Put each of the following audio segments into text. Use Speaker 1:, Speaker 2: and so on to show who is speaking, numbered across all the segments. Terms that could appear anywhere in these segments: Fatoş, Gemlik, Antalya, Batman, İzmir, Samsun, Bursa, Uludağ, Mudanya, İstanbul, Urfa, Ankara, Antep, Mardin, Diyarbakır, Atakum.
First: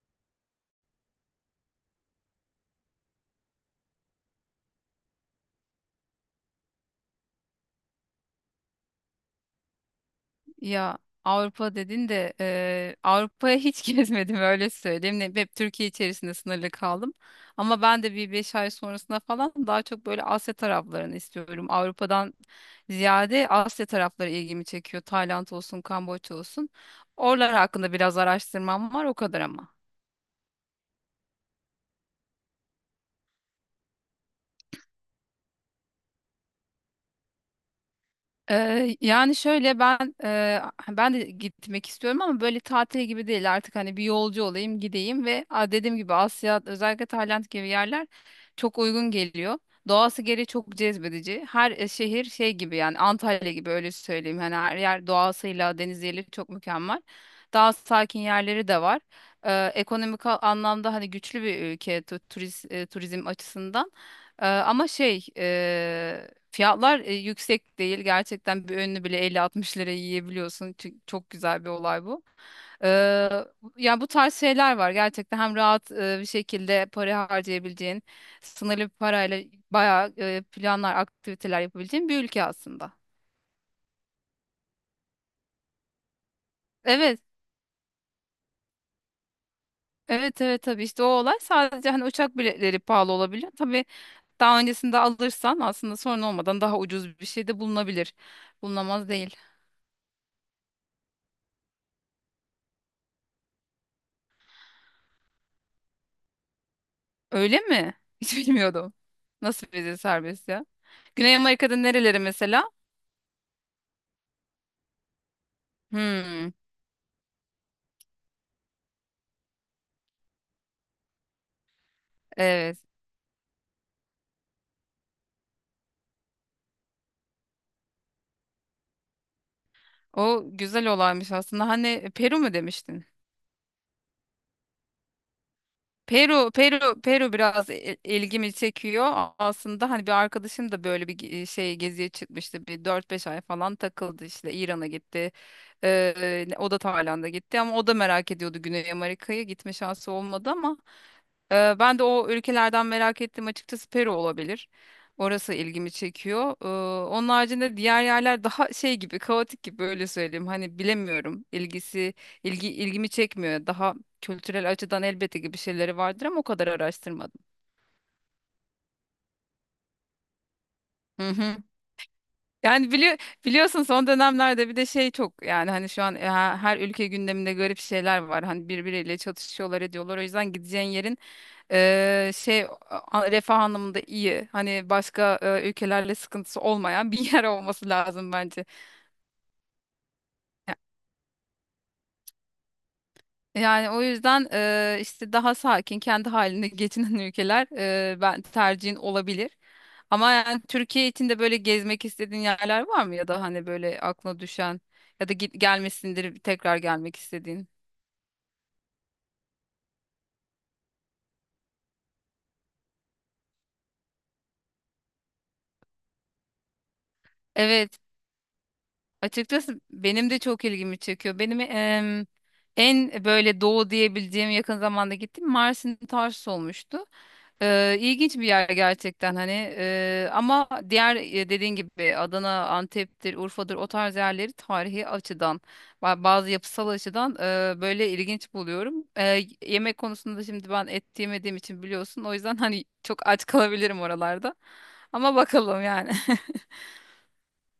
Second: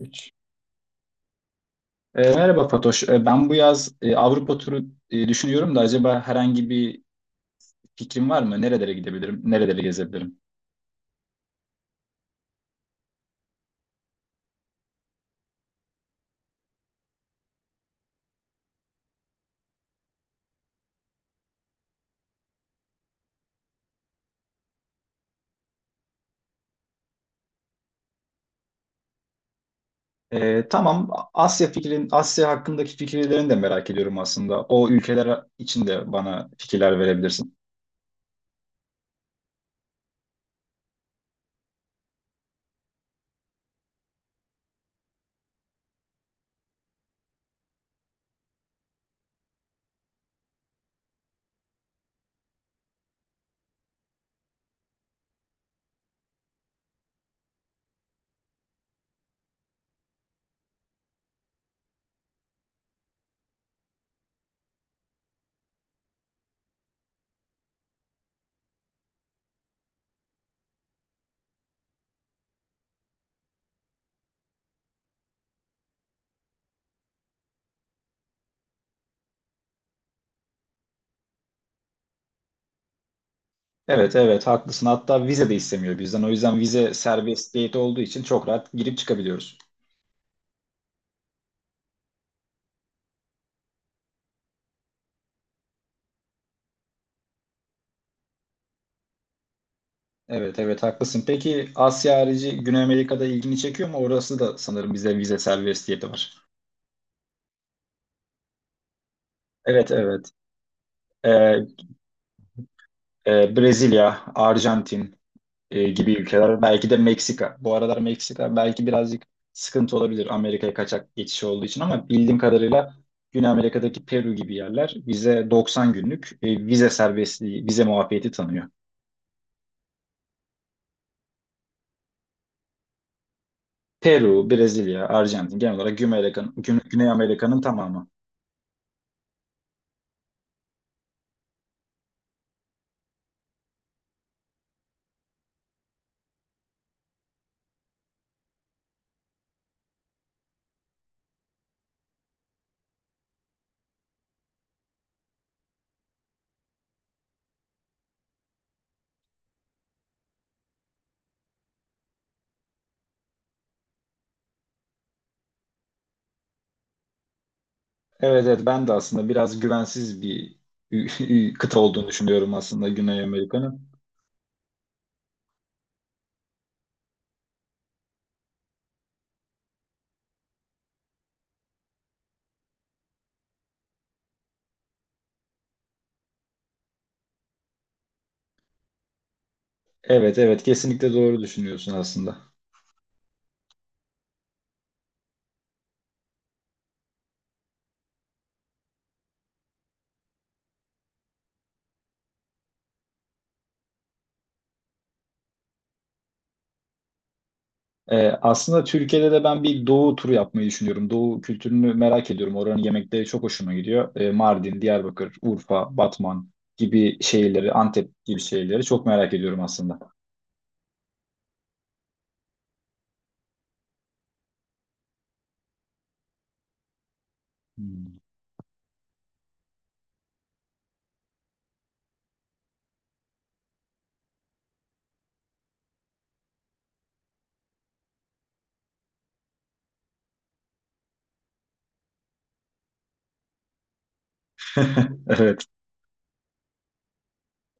Speaker 1: Üç. Merhaba Fatoş. Ben bu yaz Avrupa turu düşünüyorum da acaba herhangi bir fikrin var mı? Nerelere gidebilirim? Nereleri gezebilirim?
Speaker 2: Ya, Avrupa dedin de Avrupa'ya hiç gezmedim, öyle söyleyeyim. Hep Türkiye içerisinde sınırlı kaldım. Ama ben de bir 5 ay sonrasında falan daha çok böyle Asya taraflarını istiyorum. Avrupa'dan ziyade Asya tarafları ilgimi çekiyor. Tayland olsun, Kamboçya olsun. Oralar hakkında biraz araştırmam var, o kadar ama.
Speaker 1: Tamam. Asya fikrin, Asya hakkındaki fikirlerini de merak ediyorum aslında. O ülkeler için de bana fikirler verebilirsin.
Speaker 2: Yani şöyle, ben de gitmek istiyorum ama böyle tatil gibi değil artık, hani bir yolcu olayım gideyim ve dediğim gibi Asya, özellikle Tayland gibi yerler çok uygun geliyor. Doğası gereği çok cezbedici. Her şehir şey gibi, yani Antalya gibi, öyle söyleyeyim. Hani her yer doğasıyla, deniziyle çok mükemmel. Daha sakin yerleri de var. Ekonomik anlamda hani güçlü bir ülke, turizm açısından. Ama şey, fiyatlar yüksek değil. Gerçekten bir önünü bile 50-60 liraya yiyebiliyorsun. Çünkü çok güzel bir olay bu. Ee, Ya, bu tarz şeyler var. Gerçekten hem rahat bir şekilde para harcayabileceğin, sınırlı bir parayla bayağı planlar, aktiviteler yapabileceğin bir ülke aslında.
Speaker 1: Evet, evet haklısın. Hatta vize de istemiyor bizden. O yüzden vize
Speaker 2: Evet.
Speaker 1: serbestiyeti olduğu için çok rahat girip çıkabiliyoruz.
Speaker 2: Evet, evet, tabii işte, o olay sadece hani uçak biletleri pahalı olabiliyor. Tabii daha öncesinde alırsan aslında sorun olmadan daha ucuz bir şey de bulunabilir. Bulunamaz değil.
Speaker 1: Evet, evet haklısın. Peki Asya harici Güney Amerika'da ilgini çekiyor mu? Orası da sanırım bize vize serbestiyeti var.
Speaker 2: Öyle mi? Hiç bilmiyordum. Nasıl
Speaker 1: Evet
Speaker 2: vize
Speaker 1: evet.
Speaker 2: serbest ya? Güney
Speaker 1: Ee,
Speaker 2: Amerika'da nereleri mesela?
Speaker 1: Brezilya, Arjantin gibi
Speaker 2: Hmm,
Speaker 1: ülkeler. Belki de Meksika. Bu aralar Meksika belki birazcık sıkıntı olabilir Amerika'ya kaçak geçiş olduğu için ama bildiğim
Speaker 2: evet.
Speaker 1: kadarıyla Güney Amerika'daki Peru gibi yerler bize 90 günlük vize serbestliği, vize muafiyeti tanıyor.
Speaker 2: O güzel olaymış aslında. Hani Peru mu demiştin?
Speaker 1: Peru, Brezilya, Arjantin genel olarak Güney
Speaker 2: Peru,
Speaker 1: Amerika'nın Güney
Speaker 2: Peru,
Speaker 1: Güney
Speaker 2: Peru
Speaker 1: Amerika'nın
Speaker 2: biraz
Speaker 1: tamamı.
Speaker 2: ilgimi çekiyor. Aslında hani bir arkadaşım da böyle bir geziye çıkmıştı. Bir 4-5 ay falan takıldı işte. İran'a gitti. O da Tayland'a gitti ama o da merak ediyordu Güney Amerika'yı. Gitme şansı olmadı ama ben de o ülkelerden merak ettim. Açıkçası Peru olabilir. Orası ilgimi çekiyor. Onun haricinde diğer yerler daha şey gibi, kaotik gibi, öyle söyleyeyim. Hani bilemiyorum. İlgisi ilgi ilgimi çekmiyor. Daha kültürel açıdan elbette ki bir şeyleri vardır ama o kadar araştırmadım.
Speaker 1: Evet evet ben de aslında biraz güvensiz bir
Speaker 2: Hı hı.
Speaker 1: kıta olduğunu düşünüyorum aslında
Speaker 2: Yani, bili
Speaker 1: Güney
Speaker 2: biliyorsun
Speaker 1: Amerika'nın.
Speaker 2: son dönemlerde bir de şey çok, yani hani şu an, her ülke gündeminde garip şeyler var. Hani birbiriyle çatışıyorlar, ediyorlar. O yüzden gideceğin yerin, refah anlamında iyi. Hani başka ülkelerle sıkıntısı olmayan bir yer olması lazım bence.
Speaker 1: Evet evet kesinlikle doğru düşünüyorsun aslında.
Speaker 2: Yani o yüzden, işte daha sakin, kendi halinde geçinen ülkeler, ben tercihin olabilir. Ama yani, Türkiye için de böyle gezmek istediğin yerler var mı, ya da hani böyle aklına düşen ya da git gelmesindir, tekrar gelmek istediğin?
Speaker 1: Aslında Türkiye'de de ben bir doğu turu yapmayı düşünüyorum. Doğu kültürünü merak ediyorum. Oranın yemekleri çok hoşuma gidiyor. Mardin, Diyarbakır, Urfa, Batman gibi şehirleri,
Speaker 2: Evet.
Speaker 1: Antep gibi şehirleri çok merak ediyorum
Speaker 2: Açıkçası
Speaker 1: aslında.
Speaker 2: benim de çok ilgimi çekiyor. Benim en böyle doğu diyebileceğim, yakın zamanda gittiğim Mersin Tarsus olmuştu.
Speaker 1: Hmm.
Speaker 2: İlginç bir yer gerçekten hani. Ama diğer, dediğin gibi Adana, Antep'tir, Urfa'dır, o tarz yerleri tarihi açıdan, bazı yapısal açıdan, böyle ilginç buluyorum. Yemek konusunda şimdi ben et yemediğim için biliyorsun, o yüzden hani çok aç kalabilirim oralarda, ama
Speaker 1: Evet,
Speaker 2: bakalım yani.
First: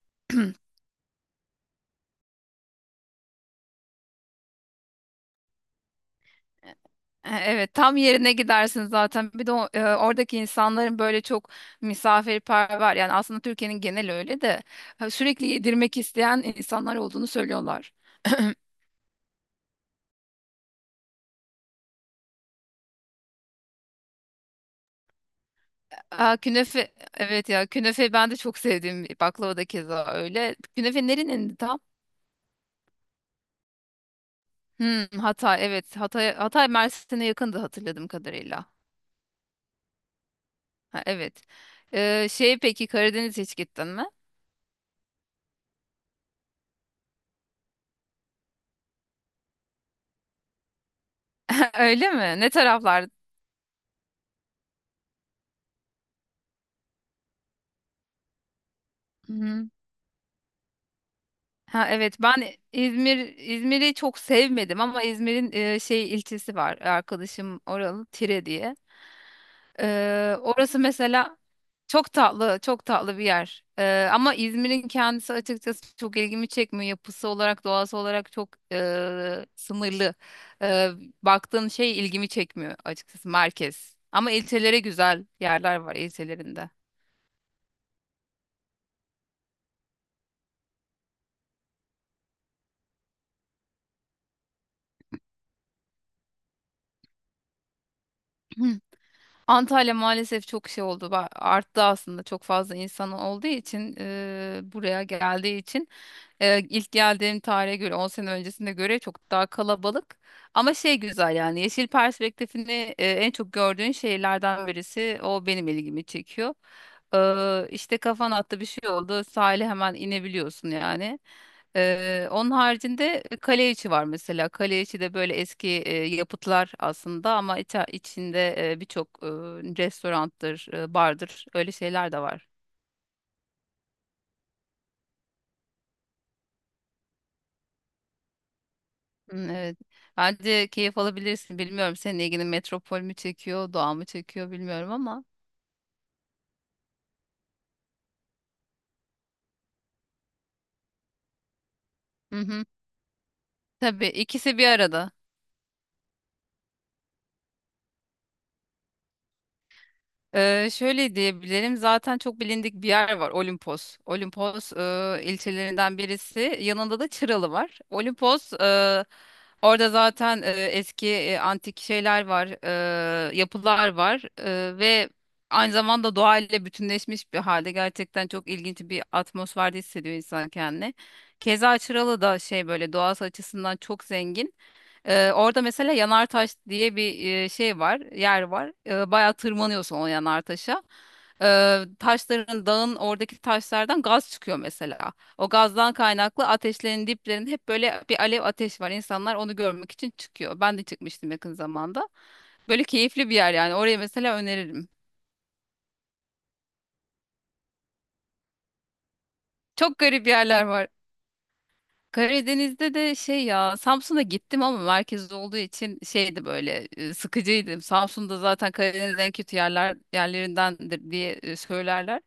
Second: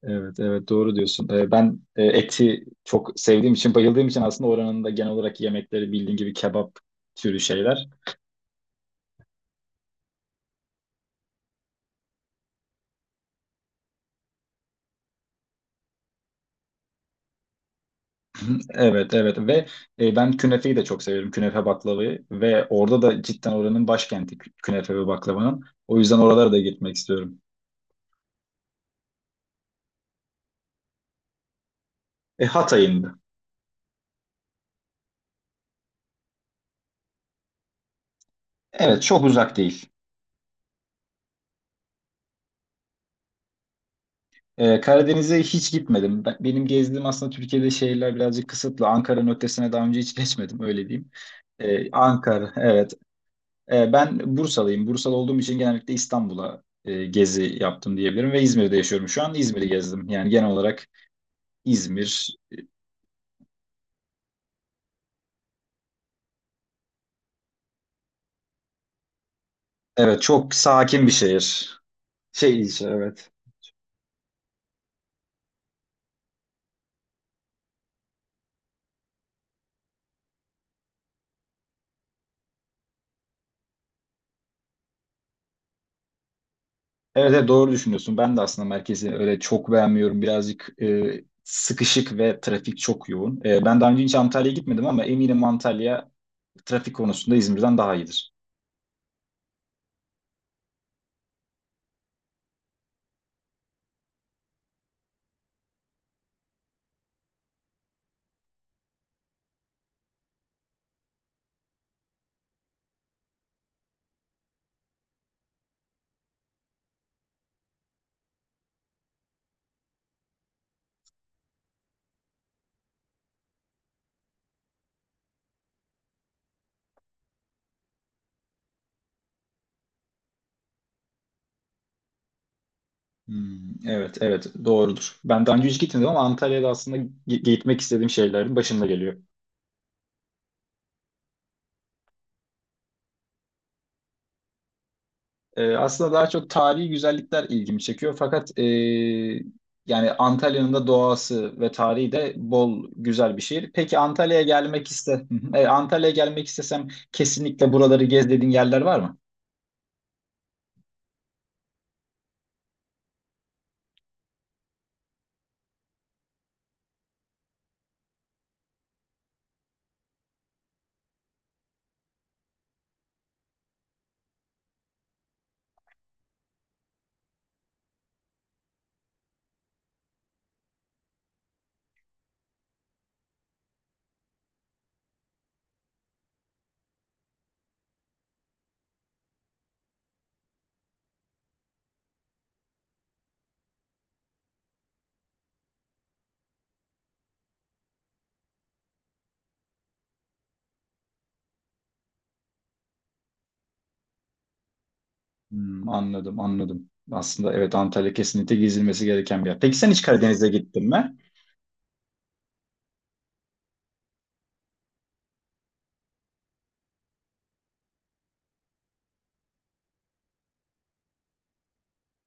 Speaker 1: evet, evet doğru diyorsun. Ben eti çok sevdiğim için, bayıldığım için aslında oranın da genel olarak yemekleri bildiğin gibi kebap türü
Speaker 2: Evet,
Speaker 1: şeyler.
Speaker 2: tam yerine gidersin zaten. Bir de oradaki insanların böyle çok misafirperver. Yani aslında Türkiye'nin genel öyle de, ha, sürekli yedirmek isteyen insanlar olduğunu söylüyorlar.
Speaker 1: Evet evet ve ben künefeyi de çok severim künefe baklavayı ve orada da cidden oranın başkenti künefe ve baklavanın o yüzden
Speaker 2: Aa,
Speaker 1: oralara da
Speaker 2: künefe,
Speaker 1: gitmek istiyorum.
Speaker 2: evet, ya künefe ben de çok sevdiğim baklava da keza öyle. Künefe nerenin tam?
Speaker 1: Hatay'ın.
Speaker 2: Hmm, Hatay. Evet, Hatay Mersin'e yakındı, hatırladığım kadarıyla.
Speaker 1: Evet çok uzak değil.
Speaker 2: Ha, evet. Peki, Karadeniz hiç gittin mi?
Speaker 1: Karadeniz'e hiç gitmedim. Benim gezdiğim aslında Türkiye'de şehirler birazcık kısıtlı. Ankara'nın ötesine daha önce hiç geçmedim öyle diyeyim.
Speaker 2: Öyle mi? Ne
Speaker 1: Ankara evet.
Speaker 2: taraflar?
Speaker 1: Ben Bursalıyım. Bursalı olduğum için genellikle İstanbul'a gezi yaptım diyebilirim ve İzmir'de yaşıyorum şu an. İzmir'i gezdim yani genel olarak
Speaker 2: Ha, evet,
Speaker 1: İzmir.
Speaker 2: ben İzmir'i çok sevmedim, ama İzmir'in ilçesi var, arkadaşım oralı, Tire diye.
Speaker 1: Evet çok
Speaker 2: Orası
Speaker 1: sakin bir
Speaker 2: mesela
Speaker 1: şehir.
Speaker 2: çok tatlı,
Speaker 1: Şey
Speaker 2: çok
Speaker 1: ilçe
Speaker 2: tatlı bir
Speaker 1: evet.
Speaker 2: yer. Ama İzmir'in kendisi açıkçası çok ilgimi çekmiyor. Yapısı olarak, doğası olarak çok sınırlı. Ee, Baktığın şey ilgimi çekmiyor açıkçası, merkez. Ama ilçelere güzel yerler var, ilçelerinde.
Speaker 1: Evet, evet doğru düşünüyorsun. Ben de aslında merkezi öyle çok beğenmiyorum. Birazcık sıkışık ve trafik çok yoğun. Ben daha önce hiç Antalya'ya gitmedim ama eminim Antalya trafik konusunda İzmir'den daha iyidir.
Speaker 2: Antalya maalesef çok şey oldu. Arttı aslında, çok fazla insan olduğu için, buraya geldiği için, ilk geldiğim tarihe göre 10 sene öncesine göre çok daha kalabalık. Ama şey, güzel yani, yeşil perspektifini en çok gördüğün şehirlerden birisi o, benim ilgimi çekiyor. İşte kafan attı, bir şey oldu, sahile hemen inebiliyorsun yani. Onun haricinde kale içi var mesela. Kale içi de böyle eski yapıtlar aslında, ama içinde birçok restoranttır, bardır, öyle şeyler de var.
Speaker 1: Hmm, evet evet doğrudur. Ben daha önce hiç gitmedim ama Antalya'da aslında gitmek istediğim şeylerin başında geliyor.
Speaker 2: Hmm, evet. Bence keyif alabilirsin. Bilmiyorum, senin ilgini metropol mü çekiyor, doğa mı çekiyor, bilmiyorum ama.
Speaker 1: Aslında daha çok tarihi güzellikler ilgimi çekiyor. Fakat yani Antalya'nın da doğası ve tarihi de
Speaker 2: Hı hı.
Speaker 1: bol güzel bir şehir. Peki
Speaker 2: Tabii,
Speaker 1: Antalya'ya
Speaker 2: ikisi bir
Speaker 1: gelmek
Speaker 2: arada.
Speaker 1: iste, hı hı, Antalya'ya gelmek istesem kesinlikle buraları gez dediğin yerler var mı?
Speaker 2: Şöyle diyebilirim, zaten çok bilindik bir yer var, Olimpos. Olimpos ilçelerinden birisi, yanında da Çıralı var. Olimpos, orada zaten eski, antik şeyler var, yapılar var, ve aynı zamanda doğayla bütünleşmiş bir halde, gerçekten çok ilginç bir atmosferde hissediyor insan kendini. Keza Çıralı da şey, böyle doğası açısından çok zengin. Orada mesela Yanartaş diye bir yer var. Bayağı tırmanıyorsun o Yanartaş'a. Taşların, dağın, oradaki taşlardan gaz çıkıyor mesela. O gazdan kaynaklı ateşlerin diplerinde hep böyle bir alev, ateş var. İnsanlar onu görmek için çıkıyor. Ben de çıkmıştım yakın zamanda. Böyle keyifli bir yer yani. Oraya mesela öneririm.
Speaker 1: Hmm, anladım, anladım. Aslında evet Antalya kesinlikle gezilmesi gereken bir yer. Peki sen
Speaker 2: Çok
Speaker 1: hiç
Speaker 2: garip
Speaker 1: Karadeniz'e
Speaker 2: yerler
Speaker 1: gittin
Speaker 2: var.
Speaker 1: mi?
Speaker 2: Karadeniz'de de şey, ya Samsun'a gittim ama merkezde olduğu için şeydi, böyle sıkıcıydı. Samsun'da zaten Karadeniz'in en kötü yerlerindendir diye söylerler.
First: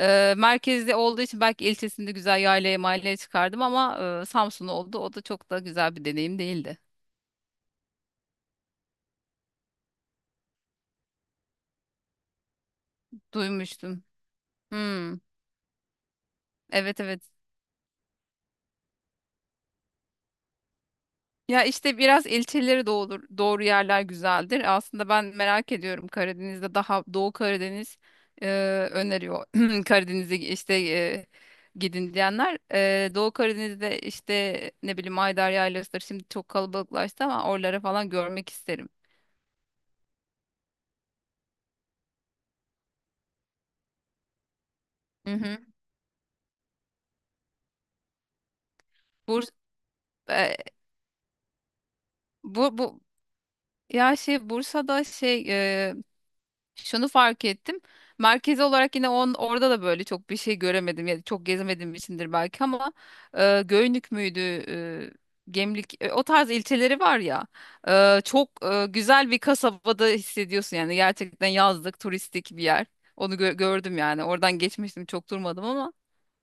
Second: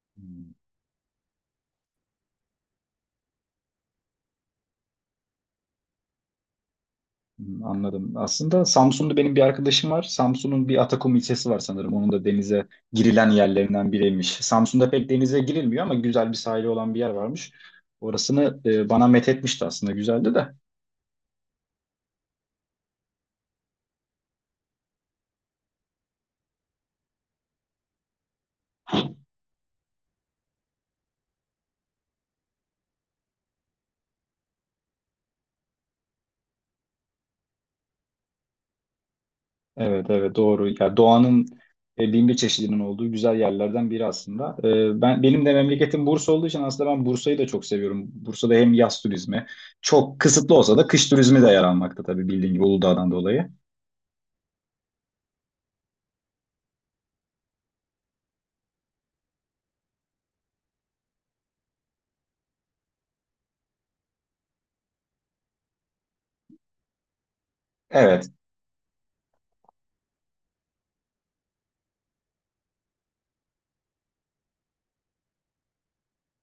Speaker 2: Merkezde olduğu için belki ilçesinde güzel yaylaya, mahalleye çıkardım, ama Samsun oldu. O da çok da güzel bir deneyim değildi.
Speaker 1: Hmm, anladım. Aslında Samsun'da benim bir arkadaşım var. Samsun'un bir Atakum ilçesi var sanırım. Onun da denize girilen yerlerinden
Speaker 2: Duymuştum.
Speaker 1: biriymiş. Samsun'da pek
Speaker 2: Hmm,
Speaker 1: denize girilmiyor ama güzel bir sahili olan bir
Speaker 2: evet,
Speaker 1: yer
Speaker 2: evet.
Speaker 1: varmış. Orasını bana methetmişti aslında. Güzeldi de.
Speaker 2: Ya işte, biraz ilçeleri doğru, doğru yerler güzeldir. Aslında ben merak ediyorum, Karadeniz'de daha Doğu Karadeniz e, öneriyor. Karadeniz'e işte, gidin diyenler. Doğu Karadeniz'de işte, ne bileyim, Ayder Yaylası'dır. Şimdi çok kalabalıklaştı, ama oraları falan görmek isterim.
Speaker 1: Evet evet doğru. Ya doğanın bin bir çeşidinin olduğu güzel yerlerden biri aslında.
Speaker 2: Hı
Speaker 1: Benim de
Speaker 2: hı.
Speaker 1: memleketim Bursa olduğu için aslında ben Bursa'yı da çok seviyorum. Bursa'da hem yaz turizmi
Speaker 2: Burs,
Speaker 1: çok kısıtlı
Speaker 2: e,
Speaker 1: olsa da kış turizmi de yer almakta tabii bildiğin gibi
Speaker 2: bu
Speaker 1: Uludağ'dan dolayı.
Speaker 2: ya şey, Bursa'da şey, şunu fark ettim. Merkezi olarak yine, orada da böyle çok bir şey göremedim. Ya da çok gezemediğim içindir belki ama, Göynük müydü? Gemlik, o tarz ilçeleri var ya,
Speaker 1: Evet,
Speaker 2: çok güzel bir kasabada hissediyorsun yani, gerçekten yazlık, turistik bir yer. Onu gördüm yani, oradan geçmiştim, çok durmadım ama.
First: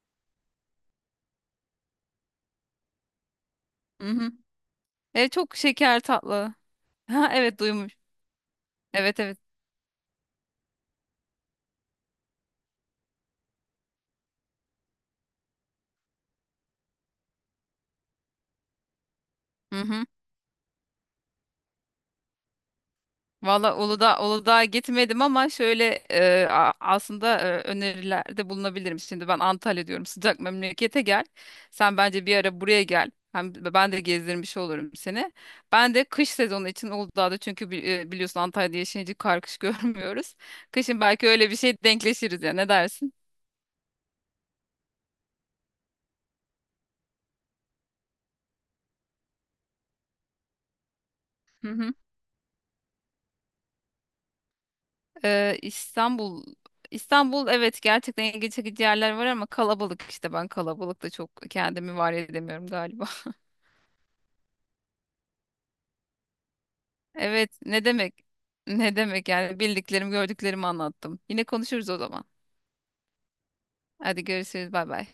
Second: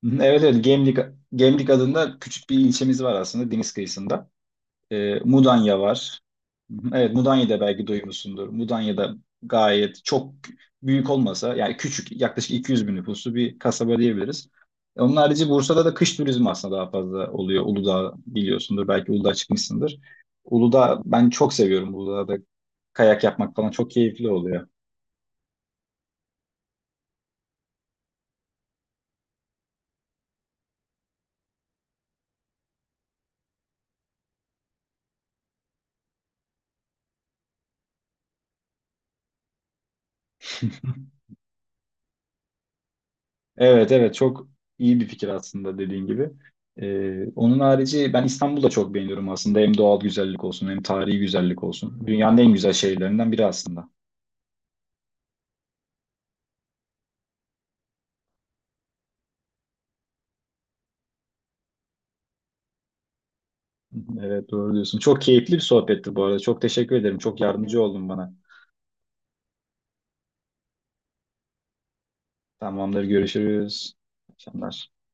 Speaker 1: hı hı, evet evet Gemlik, Gemlik adında küçük bir ilçemiz var aslında deniz
Speaker 2: Hı
Speaker 1: kıyısında.
Speaker 2: hı. Çok
Speaker 1: Mudanya
Speaker 2: şeker,
Speaker 1: var.
Speaker 2: tatlı.
Speaker 1: Hı hı, evet
Speaker 2: Ha, evet,
Speaker 1: Mudanya'da belki
Speaker 2: duymuş.
Speaker 1: duymuşsundur. Mudanya'da
Speaker 2: Evet, evet.
Speaker 1: gayet çok büyük olmasa yani küçük yaklaşık 200 bin nüfuslu bir kasaba diyebiliriz. Onun harici Bursa'da da kış turizmi aslında daha fazla oluyor. Uludağ biliyorsundur belki Uludağ
Speaker 2: Hı
Speaker 1: çıkmışsındır.
Speaker 2: hı.
Speaker 1: Uludağ ben çok seviyorum Uludağ'da kayak yapmak falan
Speaker 2: Valla,
Speaker 1: çok
Speaker 2: Uludağ,
Speaker 1: keyifli
Speaker 2: Uludağ'a
Speaker 1: oluyor.
Speaker 2: gitmedim ama şöyle, aslında, önerilerde bulunabilirim. Şimdi ben Antalya diyorum, sıcak memlekete gel. Sen bence bir ara buraya gel, hem ben de gezdirmiş olurum seni. Ben de kış sezonu için Uludağ'da, çünkü biliyorsun Antalya'da yaşayınca kar, kış görmüyoruz. Kışın belki öyle bir şey denkleşiriz ya, ne dersin?
Speaker 1: Evet evet çok iyi bir fikir aslında dediğin gibi. Onun harici ben İstanbul'da çok beğeniyorum aslında. Hem doğal güzellik olsun hem tarihi güzellik
Speaker 2: Hı hı.
Speaker 1: olsun. Dünyanın en güzel şehirlerinden biri aslında.
Speaker 2: Ee, İstanbul İstanbul, evet, gerçekten ilgi çekici yerler var ama kalabalık işte, ben kalabalıkta çok kendimi var edemiyorum galiba.
Speaker 1: Evet doğru diyorsun. Çok keyifli bir sohbetti bu arada. Çok teşekkür ederim. Çok
Speaker 2: Evet,
Speaker 1: yardımcı
Speaker 2: ne
Speaker 1: oldun
Speaker 2: demek?
Speaker 1: bana.
Speaker 2: Ne demek, yani bildiklerimi, gördüklerimi anlattım. Yine konuşuruz o zaman.
Speaker 1: Tamamdır görüşürüz.
Speaker 2: Hadi
Speaker 1: İyi
Speaker 2: görüşürüz,
Speaker 1: akşamlar.
Speaker 2: bay bay.